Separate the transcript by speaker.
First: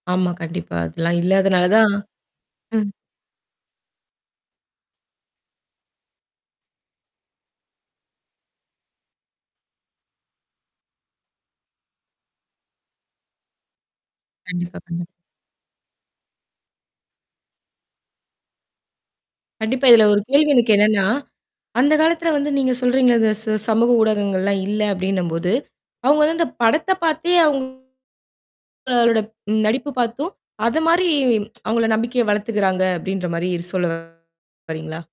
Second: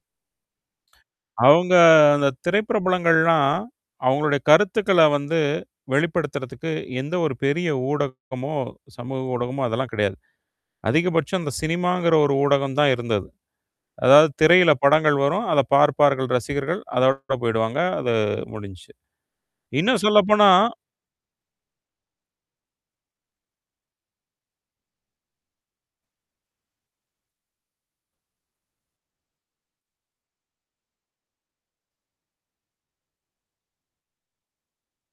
Speaker 1: ஆமா, கண்டிப்பா. அதெல்லாம்
Speaker 2: அவுங்க
Speaker 1: இல்லாதனாலதான்
Speaker 2: அந்தத்
Speaker 1: ம்.
Speaker 2: திரைப்பிரபலங்கள்லாம், அவங்களோட கருத்துக்கள வந்து வெளிப்படுத்துறதுக்கு எந்த ஒரு பெரிய ஊடகமோ, சமூக ஊடகமோ அதெல்லாம் கிடையாது. அதிகபட்சம் அந்தச் சினிமாங்கிற ஒரு ஊடகம் தான் இருந்தது. அதாவது திரையில
Speaker 1: கண்டிப்பா, கண்டிப்
Speaker 2: படங்கள் வரும். அதைப் பார்ப்பார்கள் ரசிகர்கள். அதோட போயிடுவாங்க. அது முடிஞ்சுச்சு.
Speaker 1: கண்டிப்பா
Speaker 2: இன்னும்
Speaker 1: இதுல ஒரு கேள்வி
Speaker 2: சொல்லப்போனா
Speaker 1: எனக்கு என்னன்னா, அந்த காலத்துல வந்து நீங்கச் சொல்றீங்கள்ல, "இந்த ச சமூக ஊடகங்கள்லாம் இல்லை." அப்படீன்னும் போது, அவுங்க வந்து "இந்தப் படத்தைப் பார்த்தே அவுங்க [unintelligible] நடிப்பு பார்த்தும், அத மாரி அவங்கள நம்பிக்கையை வளர்த்துக்குறாங்க." அப்படீன்ற மாரி சொல்ல வர்றீங்களா?